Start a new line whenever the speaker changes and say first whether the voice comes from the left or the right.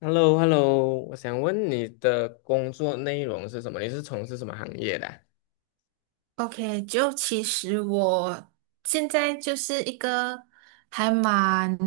left: h e l l o h e l l o 我想问你的工作内容是什么？你是从事什么行业的啊？
right: OK，就其实我现在就是一个还蛮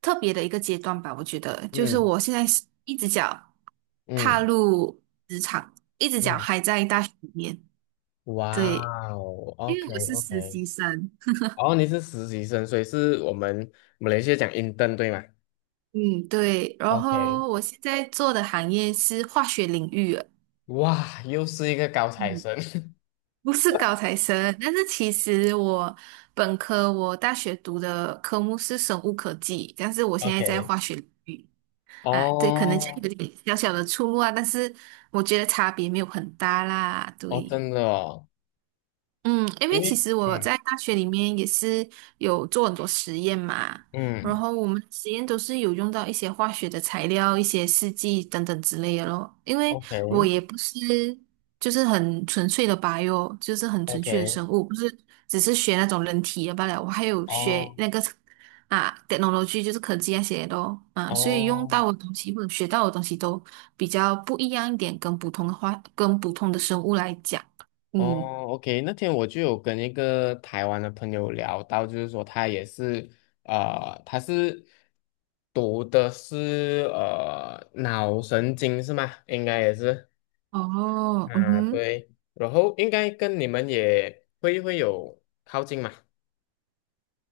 right: 特别的一个阶段吧，我觉得就是
left: 嗯
right: 我现在是一只脚踏
left: 嗯，
right: 入职场，一只脚
left: 嗯，
right: 还在大学里面，
left: 哇
right: 对，
left: 哦
right: 因为
left: ，OK
right: 我是实
left: OK，
right: 习生，
left: 哦，你是实习生，所以是我们马来西亚讲 intern 对吗
right: 嗯，对，然
left: ？OK，
right: 后我现在做的行业是化学领域了
left: 哇，又是一个高材
right: 嗯。
left: 生。
right: 不是高材生，但是其实我本科我大学读的科目是生物科技，但是我现在在
left: OK，
right: 化学领域啊，对，可能就
left: 哦
right: 有点小小的出入啊，但是我觉得差别没有很大啦，
left: 哦，
right: 对。
left: 真的哦，
right: 嗯，因
left: 因
right: 为其
left: 为
right: 实我
left: 嗯，
right: 在大学里面也是有做很多实验嘛，然
left: 嗯
right: 后我们实验都是有用到一些化学的材料、一些试剂等等之类的咯。因为我
left: ，OK
right: 也不是就是很纯粹的 bio，就是很纯粹的
left: OK，
right: 生物，不是只是学那种人体的罢了，我还有学
left: 哦
right: 那个啊 technology，就是科技那些的咯啊，所以用
left: 哦。
right: 到的东西或者学到的东西都比较不一样一点，跟普通的话，跟普通的生物来讲，嗯。
left: 哦，OK，那天我就有跟一个台湾的朋友聊到，就是说他也是，他是读的是脑神经是吗？应该也是，
right: 哦，嗯
left: 啊，
right: 哼，
left: 对，然后应该跟你们也会有靠近嘛，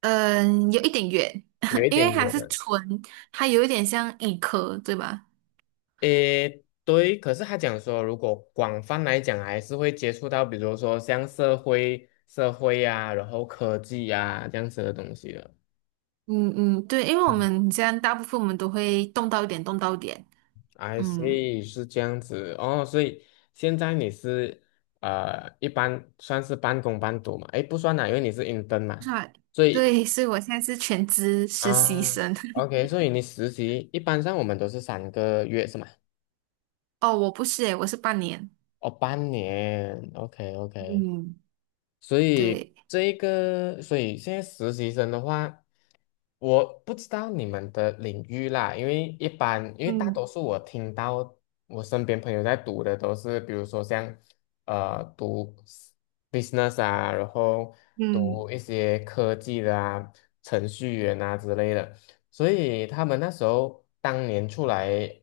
right: 嗯，有一点远，
left: 有 一
right: 因为
left: 点
right: 还
left: 远
right: 是
left: 了。
right: 纯，它有一点像医科，对吧？
left: 诶，对，可是他讲说，如果广泛来讲，还是会接触到，比如说像社会、社会呀、然后科技呀、这样子的东西的。
right: 嗯嗯，对，因为我们这样大部分我们都会动到一点，动到一点，
left: I
right: 嗯，
left: see，是这样子哦，所以现在你是一般算是半工半读嘛？诶，不算啦，因为你是 intern
right: 是
left: 嘛，
right: 吧
left: 所 以
right: 对，所以我现在是全职实习
left: 啊
right: 生。
left: ，OK，所以你实习一般上我们都是3个月是吗？
right: 哦，我不是诶，我是半年。
left: 哦，半年，OK OK，
right: 嗯，
left: 所以
right: 对，
left: 这一个，所以现在实习生的话，我不知道你们的领域啦，因为一般，因为大
right: 嗯
left: 多数我听到我身边朋友在读的都是，比如说像读 business 啊，然后
right: 嗯
left: 读一些科技的啊、程序员啊之类的，所以他们那时候当年出来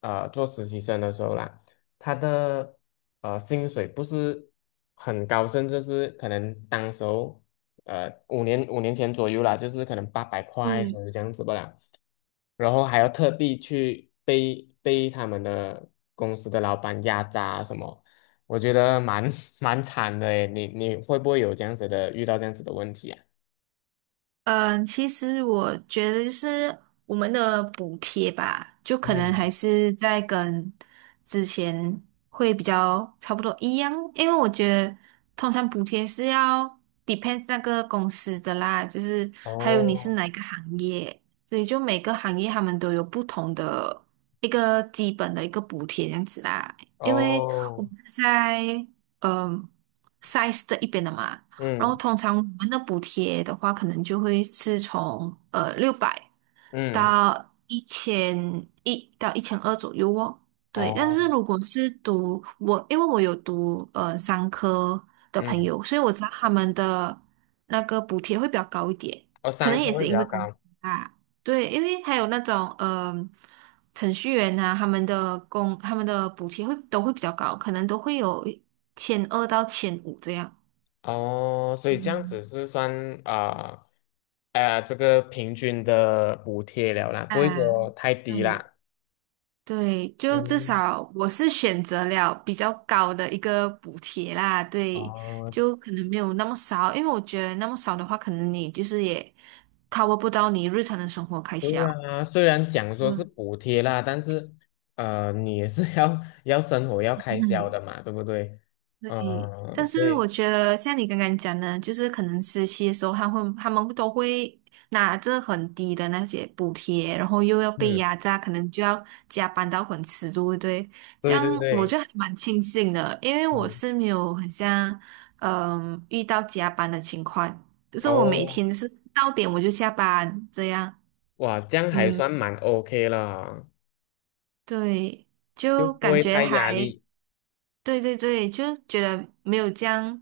left: 做实习生的时候啦。他的薪水不是很高，甚至是可能当时候五年前左右啦，就是可能800块
right: 嗯。
left: 左右这样子不啦，然后还要特地去被他们的公司的老板压榨啊什么，我觉得蛮 蛮惨的诶，你会不会有这样子的遇到这样子的问题啊？
right: 嗯，其实我觉得就是我们的补贴吧，就可能
left: 嗯，
right: 还是在跟之前会比较差不多一样，因为我觉得通常补贴是要 depends 那个公司的啦，就是还有你是
left: 哦
right: 哪一个行业，所以就每个行业他们都有不同的一个基本的一个补贴这样子啦。因为我
left: 哦，
right: 们在嗯 size 这一边的嘛。然后
left: 嗯
right: 通常我们的补贴的话，可能就会是从600
left: 嗯，
right: 到1100到1200左右哦。对，但是
left: 哦，
right: 如果是读我，因为我有读商科的朋
left: 嗯，
right: 友，所以我知道他们的那个补贴会比较高一点，
left: 哦，
right: 可
left: 上
right: 能
left: 课
right: 也
left: 会
right: 是
left: 比
right: 因
left: 较
right: 为工资
left: 高。
right: 啊，对，因为还有那种程序员啊，他们的补贴会都会比较高，可能都会有千二到1500这样。
left: 哦，所以这样
right: 嗯。
left: 子是算啊，这个平均的补贴了啦，不会
right: 啊，
left: 说太低
right: 对
left: 啦。
right: 对，就至
left: 嗯，
right: 少我是选择了比较高的一个补贴啦，对，
left: 哦，
right: 就可能没有那么少，因为我觉得那么少的话，可能你就是也 cover 不到你日常的生活开
left: 对
right: 销。
left: 啊，虽然讲说是
right: 嗯
left: 补贴啦，但是你也是 要生活要开销的
right: 嗯，
left: 嘛，对不对？
right: 对，
left: 嗯、
right: 但
left: 所
right: 是
left: 以
right: 我觉得像你刚刚讲的，就是可能实习的时候，他们都会拿着很低的那些补贴，然后又要被
left: 嗯，
right: 压榨，可能就要加班到很迟，对不对？这
left: 对对
right: 样我
left: 对，
right: 就还蛮庆幸的，因为我
left: 嗯，
right: 是没有很像遇到加班的情况，就是我每
left: 哦，
right: 天就是到点我就下班这样，
left: 哇，这样还
right: 嗯，
left: 算蛮 OK 了，
right: 对，
left: 就
right: 就
left: 不
right: 感
left: 会
right: 觉
left: 太压
right: 还。
left: 力。
right: 对对对，就觉得没有这样，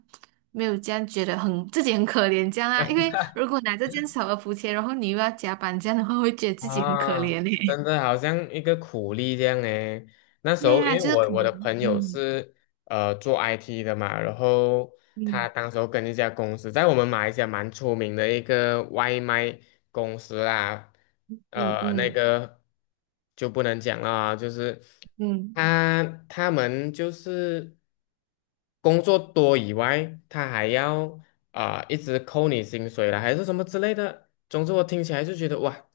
right: 没有这样觉得很自己很可怜这样啊。因为如果拿着这样少的补贴，然后你又要加班这样的话，会觉得自己很可
left: 啊，
right: 怜嘞。
left: 真的好像一个苦力这样诶。那 时
right: 对
left: 候因
right: 呀，
left: 为
right: 就是
left: 我
right: 可
left: 我的
right: 能，
left: 朋友
right: 嗯
left: 是做 IT 的嘛，然后他
right: 嗯
left: 当时候跟一家公司，在我们马来西亚蛮出名的一个外卖公司啦，
right: 嗯
left: 那
right: 嗯
left: 个就不能讲了啊，就是
right: 嗯
left: 他他们就是工作多以外，他还要啊、一直扣你薪水啦，还是什么之类的。总之我听起来就觉得哇。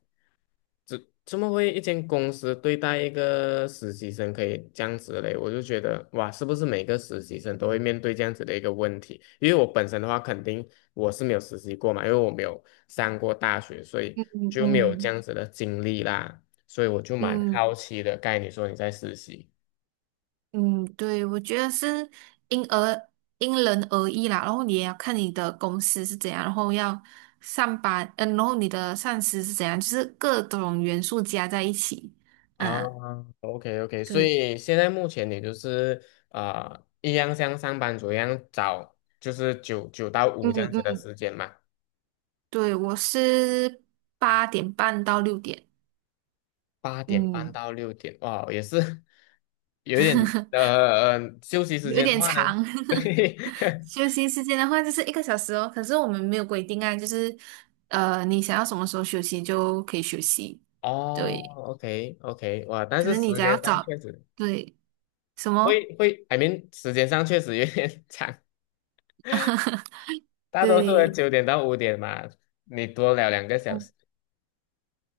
left: 这怎么会一间公司对待一个实习生可以这样子嘞？我就觉得哇，是不是每个实习生都会面对这样子的一个问题？因为我本身的话，肯定我是没有实习过嘛，因为我没有上过大学，所以
right: 嗯嗯
left: 就没有这
right: 嗯
left: 样子的经历啦，所以我就蛮
right: 嗯，
left: 好奇的。刚才你说你在实习
right: 嗯对，我觉得是因而因人而异啦。然后你也要看你的公司是怎样，然后要上班，然后你的上司是怎样，就是各种元素加在一起，
left: 啊
right: 啊，
left: ，OK OK，所
right: 对。
left: 以现在目前你就是啊、一样像上班族一样找，就是九到五这
right: 嗯
left: 样子的
right: 嗯
left: 时间嘛。
right: 对，我是8:30到6:00，
left: 八点半
right: 嗯，
left: 到六点，哇，也是 有一点 休息时
right: 有
left: 间的
right: 点
left: 话呢，
right: 长。
left: 对，
right: 休息时间的话就是一个小时哦，可是我们没有规定啊，就是，你想要什么时候休息就可以休息。
left: 哦
right: 对，
left: ，OK OK，哇，但
right: 可
left: 是
right: 是你
left: 时
right: 只要
left: 间上确
right: 早，
left: 实
right: 对，什
left: 会
right: 么？
left: 会，I m 时间上确实有点 长，大多数人
right: 对，
left: 9点到5点嘛，你多聊两个小
right: 嗯，
left: 时。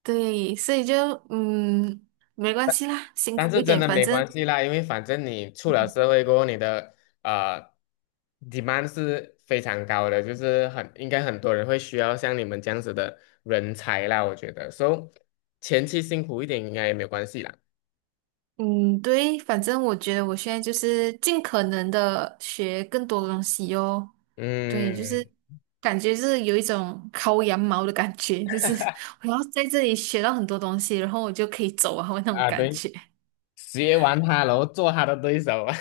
right: 对，所以就嗯，没关系啦，辛
left: 但
right: 苦
left: 是
right: 一
left: 真
right: 点，
left: 的
right: 反
left: 没
right: 正。
left: 关系啦，因为反正你出了
right: 嗯
left: 社会过后，你的呃 demand 是非常高的，就是很应该很多人会需要像你们这样子的人才啦，我觉得，so 前期辛苦一点应该也没有关系啦。
right: 嗯，对，反正我觉得我现在就是尽可能的学更多的东西哟。对，就是
left: 嗯，
right: 感觉是有一种薅羊毛的感觉，就是我要在这里学到很多东西，然后我就可以走啊，那种
left: 啊
right: 感
left: 对，
right: 觉。
left: 学完他，然后做他的对手啊，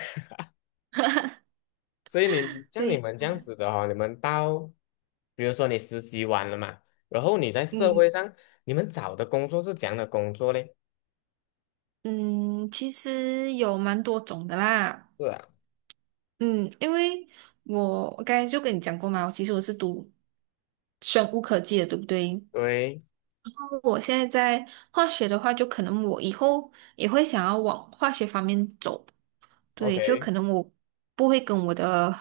left: 所以你像你
right: 对，
left: 们这样子的哦，你们到比如说你实习完了嘛，然后你在社会
right: 嗯
left: 上，你们找的工作是怎样的工作嘞？
right: 嗯，其实有蛮多种的啦。
left: 是啊，
right: 嗯，因为我刚才就跟你讲过嘛，其实我是读生物科技的，对不对？
left: 对
right: 我现在在化学的话，就可能我以后也会想要往化学方面走。对，就
left: ，OK。
right: 可能我不会跟我的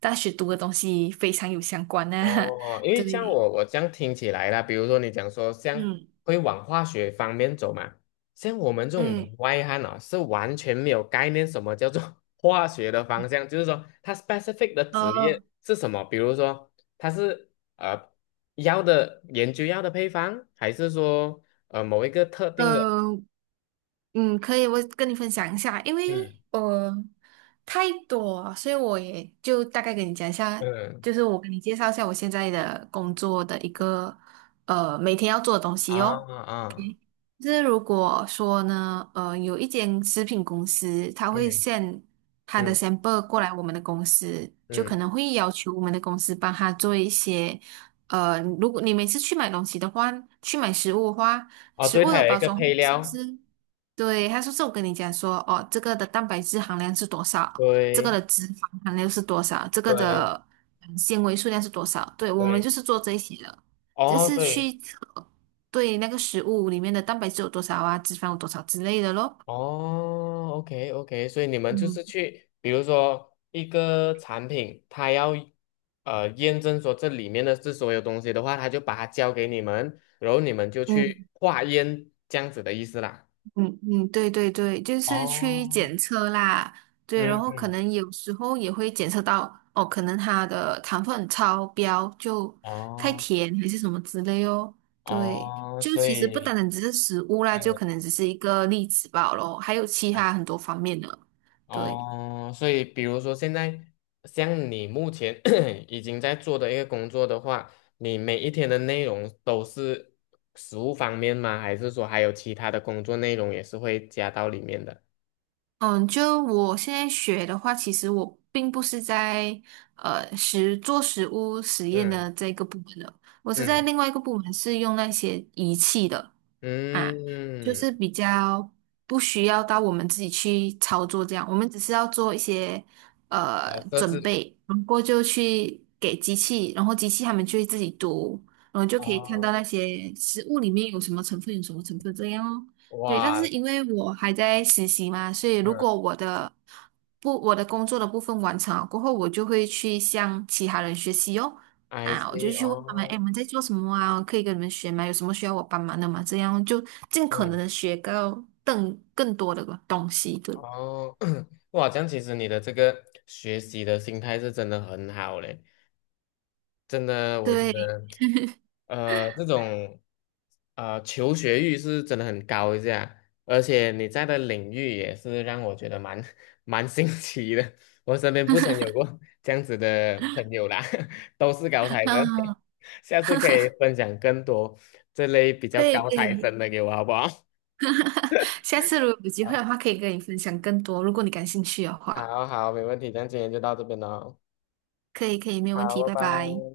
right: 大学读的东西非常有相关呢、啊
left: 哦，因 为像
right: 对，
left: 我这样听起来啦，比如说你讲说像
right: 嗯
left: 会往化学方面走嘛，像我们这种
right: 嗯，
left: 门外汉啊，是完全没有概念什么叫做 化学的方向，就是说它 specific 的职
right: 呃
left: 业是什么，比如说它是药的研究药的配方，还是说某一个特定的，
right: 呃可以，我跟你分享一下，因为
left: 嗯
right: 太多了所以我也就大概跟你讲一下，
left: 嗯
right: 就是我给你介绍一下我现在的工作的一个每天要做的东
left: 啊
right: 西哦。
left: 啊
right: 就是如果说呢，有一间食品公司，他会
left: 嗯
right: s 他的
left: 嗯
right: sample 过来我们的公司，就
left: 嗯，
right: 可能会要求我们的公司帮他做一些，如果你每次去买东西的话，去买食物的话，
left: 哦，
right: 食
left: 对，
right: 物
left: 它
right: 的
left: 有一
right: 包
left: 个
right: 装
left: 配
right: 是不
left: 料，
right: 是？对，他说是我跟你讲说，哦，这个的蛋白质含量是多少，这个
left: 对
right: 的脂肪含量是多少，这个
left: 对
right: 的纤维数量是多少？对，我们
left: 对，
right: 就是做这些的，就
left: 哦
right: 是
left: 对。
right: 去测。对那个食物里面的蛋白质有多少啊，脂肪有多少之类的咯。
left: 哦，OK OK，所以你们就
right: 嗯
left: 是去，比如说一个产品，它要验证说这里面的是所有东西的话，它就把它交给你们，然后你们就
right: 嗯
left: 去化验这样子的意思啦。
right: 嗯嗯，对对对，就是去
left: 哦，
right: 检测啦，对，然
left: 嗯
right: 后可
left: 嗯，
right: 能有时候也会检测到，哦，可能它的糖分超标，就太
left: 哦
right: 甜还是什么之类哦。对，
left: 哦，
right: 就
left: 所
right: 其实不单
left: 以，
right: 单只是食物啦，就
left: 嗯。
right: 可能只是一个例子罢咯，还有其他很多方面的。对。
left: 哦，所以比如说现在像你目前 已经在做的一个工作的话，你每一天的内容都是食物方面吗？还是说还有其他的工作内容也是会加到里面的？
right: 嗯，就我现在学的话，其实我并不是在实物实验
left: 嗯
right: 的这个部门的，我是在
left: 嗯
right: 另外一个部门是用那些仪器的，啊，就
left: 嗯，
right: 是比较不需要到我们自己去操作这样，我们只是要做一些
left: 哦，设
right: 准
left: 置
right: 备，然后就去给机器，然后机器他们就会自己读，然后就可以看
left: 哦，
right: 到那些食物里面有什么成分，有什么成分这样哦。对，但
left: 哇，
right: 是因为我还在实习嘛，所以如
left: 嗯
right: 果我的不我的工作的部分完成了过后，我就会去向其他人学习哦。
left: ，I s
right: 啊，我就
left: e
right: 去问他们，哎，
left: 哦，
right: 你们在做什么啊？可以跟你们学吗？有什么需要我帮忙的吗？这样就尽可能
left: 嗯
right: 的学到更多的东西对？
left: 哦，哇，这样其实你的这个学习的心态是真的很好嘞，真的，我觉
right: 对，
left: 得。这种求学欲是真的很高一下，而且你在的领域也是让我觉得蛮 蛮新奇的。我身边不曾有过这样子的朋友啦，都是高材生。
right: 嗯，
left: 下次可以分享更多这类比较
right: 可以
left: 高
right: 可
left: 材
right: 以，
left: 生的给我，好不好？
right: 下次如果有机会 的话，可以跟你分享更多，如果你感兴趣的
left: 好
right: 话，
left: 好，好没问题，那今天就到这边喽。
right: 可以可以，没有问题，
left: 好，
right: 拜
left: 拜
right: 拜。
left: 拜。